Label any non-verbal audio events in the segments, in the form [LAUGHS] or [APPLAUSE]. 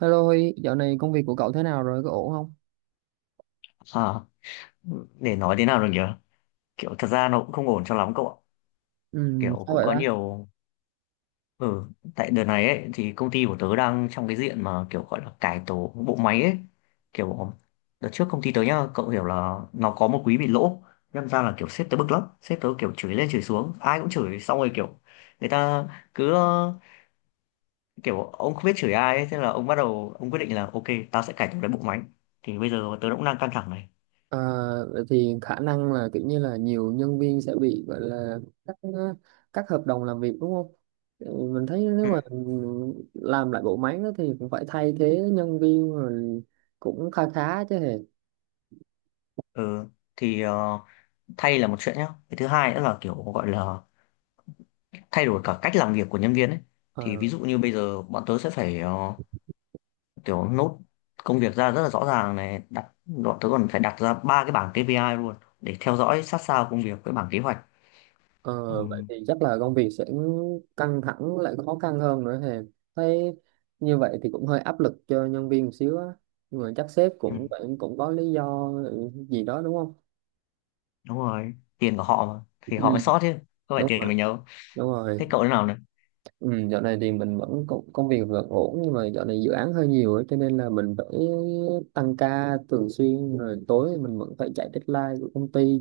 Hello Huy, dạo này công việc của cậu thế nào rồi? Có ổn không? À, để nói thế nào được nhỉ. Kiểu thật ra nó cũng không ổn cho lắm cậu ạ. Ừ, Kiểu sao cũng vậy có đó? nhiều. Ừ. Tại đợt này ấy thì công ty của tớ đang trong cái diện mà kiểu gọi là cải tổ bộ máy ấy. Kiểu. Đợt trước công ty tớ nhá, cậu hiểu là nó có một quý bị lỗ. Nhân ra là kiểu sếp tớ bực lắm, sếp tớ kiểu chửi lên chửi xuống ai cũng chửi xong rồi kiểu. Người ta cứ kiểu ông không biết chửi ai ấy, thế là ông bắt đầu ông quyết định là ok, tao sẽ cải tổ cái bộ máy. Thì bây giờ tớ cũng đang căng thẳng này. À, vậy thì khả năng là kiểu như là nhiều nhân viên sẽ bị gọi là cắt cắt hợp đồng làm việc đúng không? Ừ, mình thấy nếu Ừ. mà làm lại bộ máy đó thì cũng phải thay thế nhân viên rồi cũng khá khá chứ hề. Ừ, thì thay là một chuyện nhá, cái thứ hai nữa là kiểu gọi là thay đổi cả cách làm việc của nhân viên ấy. Thì Ờ, ví dụ như bây giờ bọn tớ sẽ phải kiểu nốt công việc ra rất là rõ ràng này, đặt bọn tớ còn phải đặt ra ba cái bảng KPI luôn để theo dõi sát sao công việc với bảng kế hoạch. ờ, vậy Ừ. thì chắc là công việc sẽ căng thẳng lại khó khăn hơn nữa thì thấy như vậy thì cũng hơi áp lực cho nhân viên một xíu á, nhưng mà chắc sếp Ừ, cũng cũng cũng có lý do gì đó đúng không? đúng rồi, tiền của họ mà thì Ừ. họ mới sót chứ, không phải Đúng tiền rồi, mình đâu. đúng rồi. Thế cậu thế nào này? Ừ, dạo này thì mình vẫn công việc vẫn ổn, nhưng mà dạo này dự án hơi nhiều ấy, cho nên là mình phải tăng ca thường xuyên, rồi tối mình vẫn phải chạy deadline của công ty.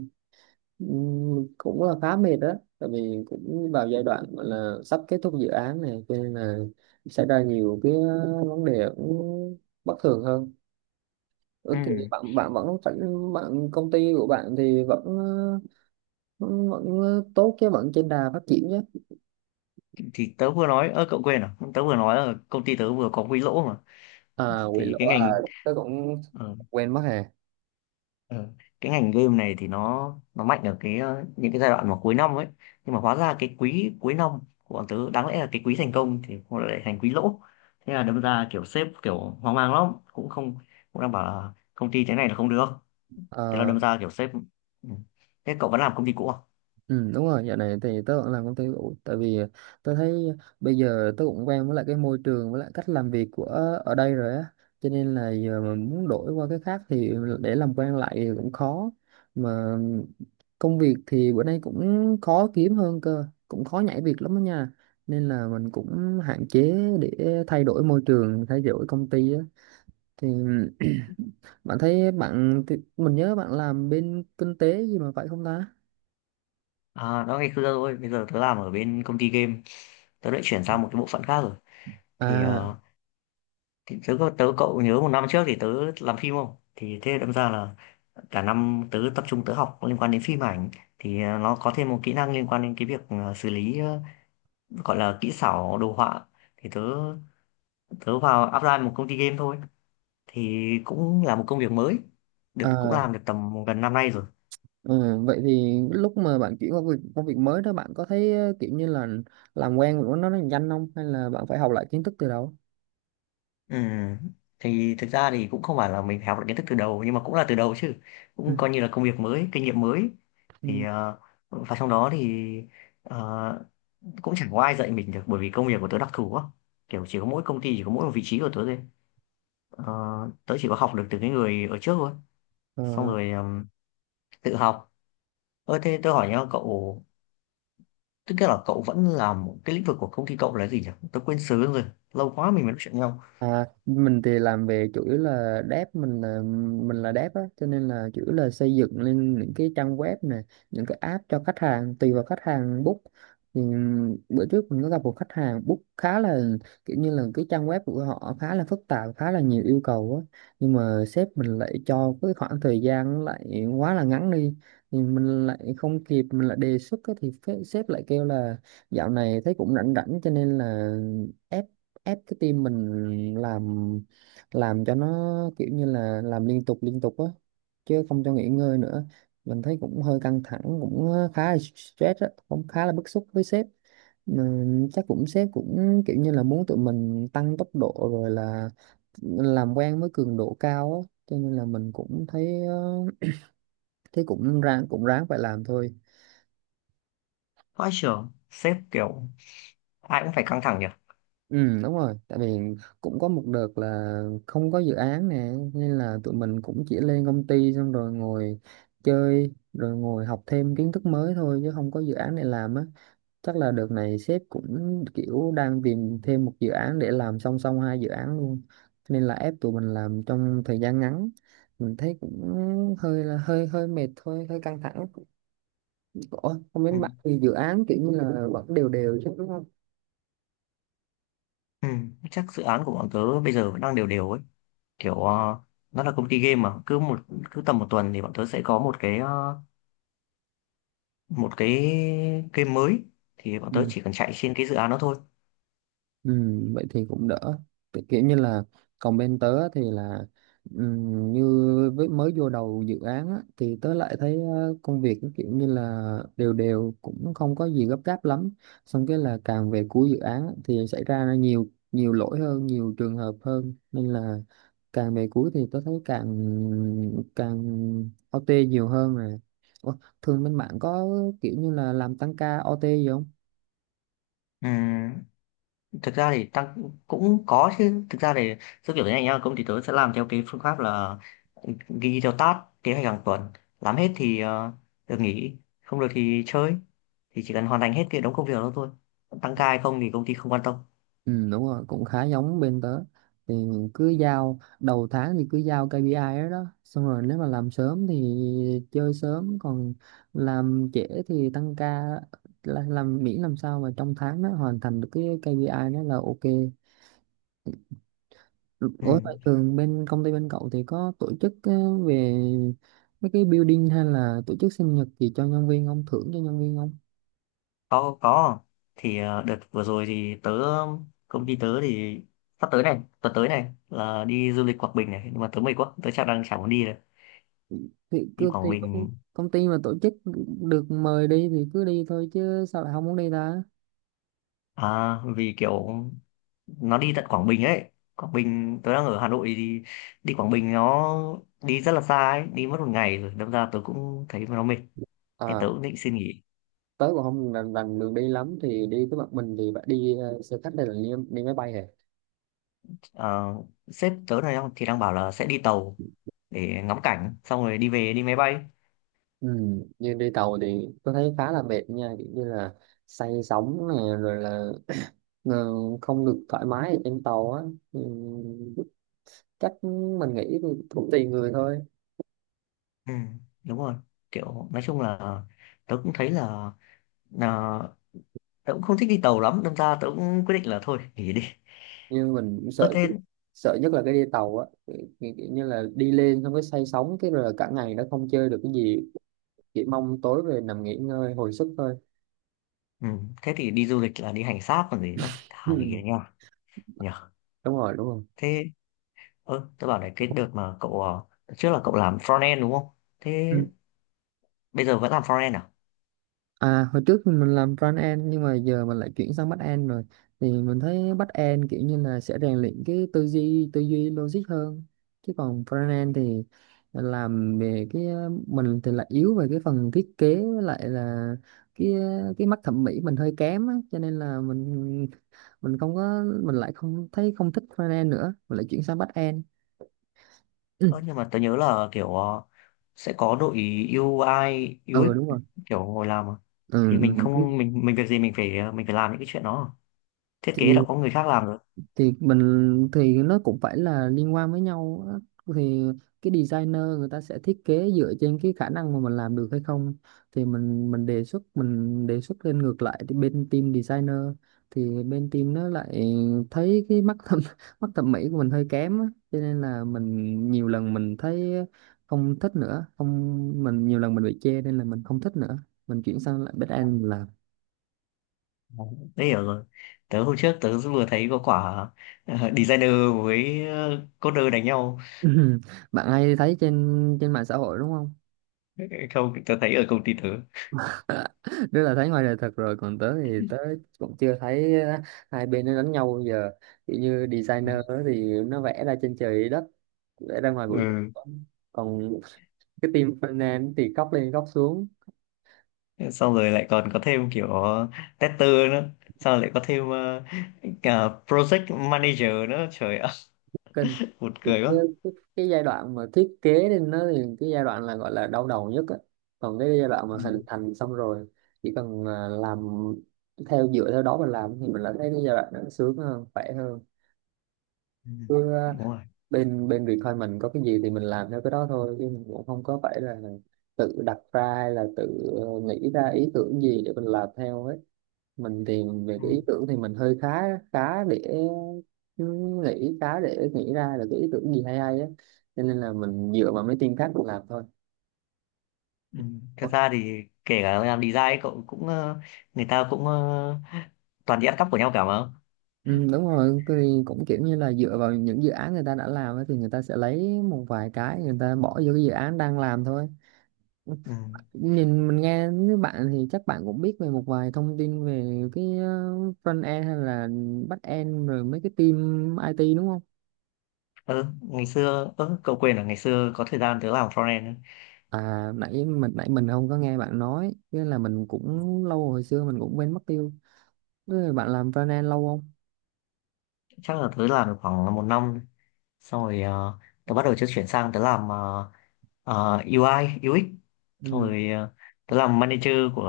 Cũng là khá mệt đó, tại vì cũng vào giai đoạn gọi là sắp kết thúc dự án này, cho nên là xảy ra nhiều cái vấn đề cũng bất thường hơn. Ừ, thì Ừ, bạn bạn vẫn phải bạn công ty của bạn thì vẫn vẫn tốt chứ, vẫn trên đà phát triển chứ? thì tớ vừa nói, ơ cậu quên à, tớ vừa nói là công ty tớ vừa có quỹ lỗ mà. À, quỷ Thì lỗ cái à, ngành. tôi cũng ờ, quên mất. Ờ, cái ngành game này thì nó mạnh ở cái những cái giai đoạn mà cuối năm ấy. Nhưng mà hóa ra cái quý cuối năm của bọn tớ đáng lẽ là cái quý thành công thì nó lại thành quý lỗ. Thế là đâm ra kiểu sếp kiểu hoang mang lắm, cũng không, cũng đang bảo là công ty thế này là không được. Thế là À, đâm ra kiểu sếp. Ừ. Thế cậu vẫn làm công ty cũ à? ừ, đúng rồi, dạo này thì tớ vẫn làm công ty cũ, tại vì tớ thấy bây giờ tớ cũng quen với lại cái môi trường với lại cách làm việc của ở đây rồi á, cho nên là giờ mà muốn đổi qua cái khác thì để làm quen lại thì cũng khó, mà công việc thì bữa nay cũng khó kiếm hơn cơ, cũng khó nhảy việc lắm đó nha, nên là mình cũng hạn chế để thay đổi môi trường, thay đổi công ty á. Thì [CLEARS THROAT] bạn thấy bạn mình nhớ bạn làm bên kinh tế gì mà phải không ta? À đó ngày xưa thôi, bây giờ tớ làm ở bên công ty game. Tớ lại chuyển sang một cái bộ phận khác rồi. Thì, À, thì tớ, cậu nhớ một năm trước thì tớ làm phim không, thì thế đâm ra là cả năm tớ tập trung tớ học liên quan đến phim ảnh. Thì nó có thêm một kỹ năng liên quan đến cái việc xử lý, gọi là kỹ xảo đồ họa. Thì tớ, tớ vào apply một công ty game thôi. Thì cũng là một công việc mới, được cũng à, làm được tầm gần năm nay rồi. ừ, vậy thì lúc mà bạn chuyển qua việc công việc mới đó bạn có thấy kiểu như là làm quen với nó nhanh không, hay là bạn phải học lại kiến thức từ đầu? Ừ. Thì thực ra thì cũng không phải là mình phải học được kiến thức từ đầu nhưng mà cũng là từ đầu chứ, Ừ. cũng coi như là công việc mới, kinh nghiệm mới. Thì Ừ. Và trong đó thì ờ, cũng chẳng có ai dạy mình được bởi vì công việc của tớ đặc thù quá. Kiểu chỉ có mỗi công ty chỉ có mỗi một vị trí của tớ thôi. Ờ, tớ chỉ có học được từ cái người ở trước thôi, xong Ờ, rồi tự học. Ơ thế tôi hỏi nhá cậu, tức là cậu vẫn làm cái lĩnh vực của công ty cậu là gì nhỉ, tớ quên sớm rồi. Lâu quá mình mới nói chuyện nhau. à, mình thì làm về chủ yếu là dev, mình là dev á, cho nên là chủ yếu là xây dựng lên những cái trang web này, những cái app cho khách hàng, tùy vào khách hàng book. Thì bữa trước mình có gặp một khách hàng book khá là kiểu như là cái trang web của họ khá là phức tạp, khá là nhiều yêu cầu á, nhưng mà sếp mình lại cho cái khoảng thời gian nó lại quá là ngắn đi, thì mình lại không kịp, mình lại đề xuất á, thì sếp lại kêu là dạo này thấy cũng rảnh rảnh, cho nên là ép ép cái tim mình làm cho nó kiểu như là làm liên tục á, chứ không cho nghỉ ngơi nữa. Mình thấy cũng hơi căng thẳng, cũng khá là stress á, cũng khá là bức xúc với sếp, mà chắc cũng sếp cũng kiểu như là muốn tụi mình tăng tốc độ rồi là làm quen với cường độ cao á, cho nên là mình cũng thấy thấy cũng ráng, cũng ráng phải làm thôi. Vãi trưởng sếp kiểu ai cũng phải căng thẳng nhỉ. Ừ, đúng rồi, tại vì cũng có một đợt là không có dự án nè, nên là tụi mình cũng chỉ lên công ty xong rồi ngồi chơi, rồi ngồi học thêm kiến thức mới thôi chứ không có dự án để làm á. Chắc là đợt này sếp cũng kiểu đang tìm thêm một dự án để làm song song hai dự án luôn. Nên là ép tụi mình làm trong thời gian ngắn. Mình thấy cũng hơi mệt thôi, hơi căng thẳng. Ủa, không biết Ừ. bạn thì dự án kiểu như là vẫn đều đều chứ đúng Ừ. Chắc dự án của bọn tớ bây giờ vẫn đang đều đều ấy. Kiểu nó là công ty game mà cứ tầm một tuần thì bọn tớ sẽ có một cái game mới. Thì bọn tớ không? chỉ cần chạy trên cái dự án đó thôi. Ừ, vậy thì cũng đỡ. Kiểu như là còn bên tớ thì là như với mới vô đầu dự án á, thì tớ lại thấy công việc nó kiểu như là đều đều, cũng không có gì gấp gáp lắm, xong cái là càng về cuối dự án á, thì xảy ra nhiều nhiều lỗi hơn, nhiều trường hợp hơn, nên là càng về cuối thì tớ thấy càng càng OT nhiều hơn rồi. Ủa, thường bên bạn có kiểu như là làm tăng ca OT gì không? Ừ. Thực ra thì tăng cũng cũng có chứ, thực ra thì giúp kiểu thế này nhá, công ty tớ sẽ làm theo cái phương pháp là ghi theo task kế hoạch hàng tuần. Làm hết thì được nghỉ, không được thì chơi. Thì chỉ cần hoàn thành hết thì đóng công việc đó thôi. Tăng ca hay không thì công ty không quan tâm. Ừ, đúng rồi, cũng khá giống bên tớ. Thì mình cứ giao đầu tháng thì cứ giao KPI đó, đó xong rồi nếu mà làm sớm thì chơi sớm, còn làm trễ thì tăng ca, là làm miễn làm sao mà trong tháng nó hoàn thành được cái KPI đó là ok. Ừ. Ủa phải, thường bên công ty bên cậu thì có tổ chức về mấy cái building hay là tổ chức sinh nhật gì cho nhân viên không, thưởng cho nhân viên không? Có có. Thì đợt vừa rồi thì tớ, công ty tớ thì sắp tới này, tuần tới này là đi du lịch Quảng Bình này, nhưng mà tớ mệt quá, tớ chắc đang chẳng muốn đi rồi. Thì Đi Quảng Bình. công ty mà tổ chức được mời đi thì cứ đi thôi, chứ sao lại không muốn đi ta? À, vì kiểu nó đi tận Quảng Bình ấy. Quảng Bình, tôi đang ở Hà Nội thì đi Quảng Bình nó đi rất là xa ấy, đi mất một ngày rồi đâm ra tôi cũng thấy nó mệt. Nên tớ À, cũng định xin nghỉ. tớ cũng không rành đường đi lắm, thì đi với bạn mình thì bạn đi xe khách hay là đi máy bay hả? Ờ, sếp tớ này thì đang bảo là sẽ đi tàu để ngắm cảnh xong rồi đi về đi máy bay. Ừ. Nhưng đi tàu thì tôi thấy khá là mệt nha, kiểu như là say sóng này rồi là ờ, không được thoải mái ở trên tàu á. Ừ. Chắc mình nghĩ thì cũng tùy người thôi, Ừ, đúng rồi. Kiểu nói chung là tớ cũng thấy là, tớ cũng không thích đi tàu lắm, đâm ra tớ cũng quyết định là thôi nghỉ đi. nhưng mình cũng Ơ sợ, thế. sợ nhất là cái đi tàu á, kiểu, kiểu kiểu như là đi lên xong cái say sóng cái rồi là cả ngày nó không chơi được cái gì, chỉ mong tối về nằm nghỉ ngơi hồi sức thôi. Ừ, thế thì đi du lịch là đi hành xác còn gì nữa, [LAUGHS] thà nghỉ Ừ. nha. Nhở. Đúng rồi, đúng rồi. Thế. Ơ, tớ bảo này, cái đợt mà cậu đợt trước là cậu làm front end đúng không? Thế bây giờ vẫn làm front end à? À, hồi trước thì mình làm front end, nhưng mà giờ mình lại chuyển sang back end rồi. Thì mình thấy back end kiểu như là sẽ rèn luyện cái tư duy logic hơn, chứ còn front end thì làm về cái mình thì lại yếu về cái phần thiết kế với lại là cái cái mắt thẩm mỹ mình hơi kém á, cho nên là mình không có mình lại không thấy không thích front end nữa, mình lại chuyển sang back end. Ừ, Ơ, nhưng mà tớ nhớ là kiểu sẽ có đội UI, UX ừ đúng rồi. kiểu ngồi làm mà. Ừ, Thì mình không mình việc gì mình phải mình phải làm những cái chuyện đó. Thiết kế đã ừ. có người khác làm rồi. Thì mình thì nó cũng phải là liên quan với nhau á. Thì cái designer người ta sẽ thiết kế dựa trên cái khả năng mà mình làm được hay không, thì mình đề xuất, mình đề xuất lên ngược lại thì bên team designer, thì bên team nó lại thấy cái mắt thẩm [LAUGHS] mắt thẩm mỹ của mình hơi kém á. Cho nên là mình nhiều lần mình thấy không thích nữa, không mình nhiều lần mình bị chê nên là mình không thích nữa, mình chuyển sang lại back end làm. Đấy, tớ hiểu rồi. Tớ hôm trước tớ vừa thấy có quả designer với coder đánh nhau. [LAUGHS] Bạn hay thấy trên trên mạng xã hội đúng không? [LAUGHS] Không, tớ thấy ở công ty tớ. [LAUGHS] Nếu là thấy ngoài đời thật rồi, còn tớ thì tớ cũng chưa thấy hai bên nó đánh nhau bao giờ. Kiểu như designer đó thì nó vẽ ra trên trời dưới đất, vẽ ra ngoài vũ trụ, Ừ. còn cái team finance thì cóc lên cóc xuống. Xong rồi lại còn có thêm kiểu tester nữa, xong rồi lại có thêm cả project manager nữa, trời ơi. Kinh. [LAUGHS] Buồn Thì cười cái, quá. cái, cái giai đoạn mà thiết kế lên nó thì cái giai đoạn là gọi là đau đầu nhất á. Còn cái giai đoạn mà Ừ. hình thành xong rồi chỉ cần làm theo, dựa theo đó mà làm thì mình lại thấy cái giai đoạn nó sướng hơn, khỏe Ừ. hơn. Đúng rồi. Bên bên Bitcoin mình có cái gì thì mình làm theo cái đó thôi, chứ mình cũng không có phải là tự đặt ra hay là tự nghĩ ra ý tưởng gì để mình làm theo ấy. Mình thì về Ừ. cái ý tưởng thì mình hơi khá, khá để khá để nghĩ ra được cái ý tưởng gì hay hay á, cho nên là mình dựa vào mấy team khác mình làm thôi. Ừ. Thật ra thì kể cả làm design cậu cũng người ta cũng toàn đi ăn cắp của nhau cả mà. Ừ, đúng rồi, cái thì cũng kiểu như là dựa vào những dự án người ta đã làm ấy, thì người ta sẽ lấy một vài cái người ta bỏ vô cái dự án đang làm thôi. Ừ. Nhìn mình nghe với bạn thì chắc bạn cũng biết về một vài thông tin về cái front end hay là back end rồi mấy cái team IT đúng không? Ừ, ngày xưa, ừ, cậu quên là ngày xưa có thời gian tớ làm frontend ấy. À nãy mình không có nghe bạn nói, nên là mình cũng Ừ. lâu hồi xưa mình cũng quên mất tiêu. Thế bạn làm front end lâu không? Chắc là tớ làm được khoảng một năm, xong rồi tớ bắt đầu tớ chuyển sang tớ làm UI UX, xong Ừ. rồi tớ làm manager của,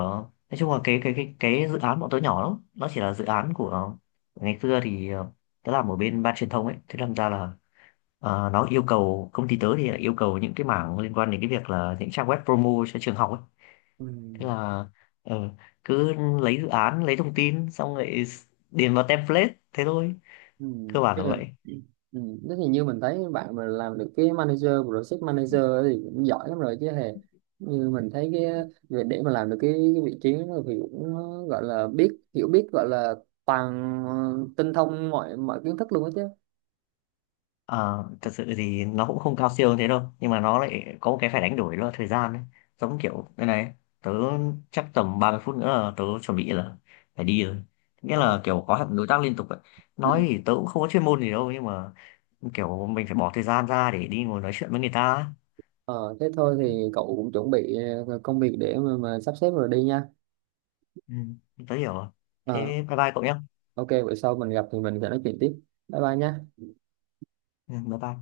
nói chung là cái dự án bọn tớ nhỏ lắm, nó chỉ là dự án của ngày xưa thì tớ làm ở bên ban truyền thông ấy, thế làm ra là nó yêu cầu, công ty tớ thì lại yêu cầu những cái mảng liên quan đến cái việc là những trang web promo cho trường học ấy. Ừ. Thế là ờ, cứ lấy dự án, lấy thông tin xong lại điền vào template thế thôi. Ừ. Cơ bản Tức là là, vậy. ừ. Thế thì như mình thấy bạn mà làm được cái manager, project manager ấy thì cũng giỏi lắm rồi chứ hề. Như mình thấy cái việc để mà làm được cái vị trí đó thì cũng gọi là biết hiểu biết gọi là toàn ờ, tinh thông mọi mọi kiến thức luôn á chứ. Ờ, thật sự thì nó cũng không cao siêu như thế đâu, nhưng mà nó lại có một cái phải đánh đổi đó là thời gian ấy. Giống kiểu đây này, tớ chắc tầm 30 phút nữa là tớ chuẩn bị là phải đi rồi, nghĩa Ờ. là kiểu có hẳn đối tác liên tục ấy. Ừ. Nói thì tớ cũng không có chuyên môn gì đâu, nhưng mà kiểu mình phải bỏ thời gian ra để đi ngồi nói chuyện với người ta ấy. Ờ, thế thôi thì cậu cũng chuẩn bị công việc để mà sắp xếp rồi đi nha. Ừ, tớ hiểu rồi. Thế Ờ, bye bye cậu nhé. ok, bữa sau mình gặp thì mình sẽ nói chuyện tiếp. Bye bye nha. Ừ, bye bye.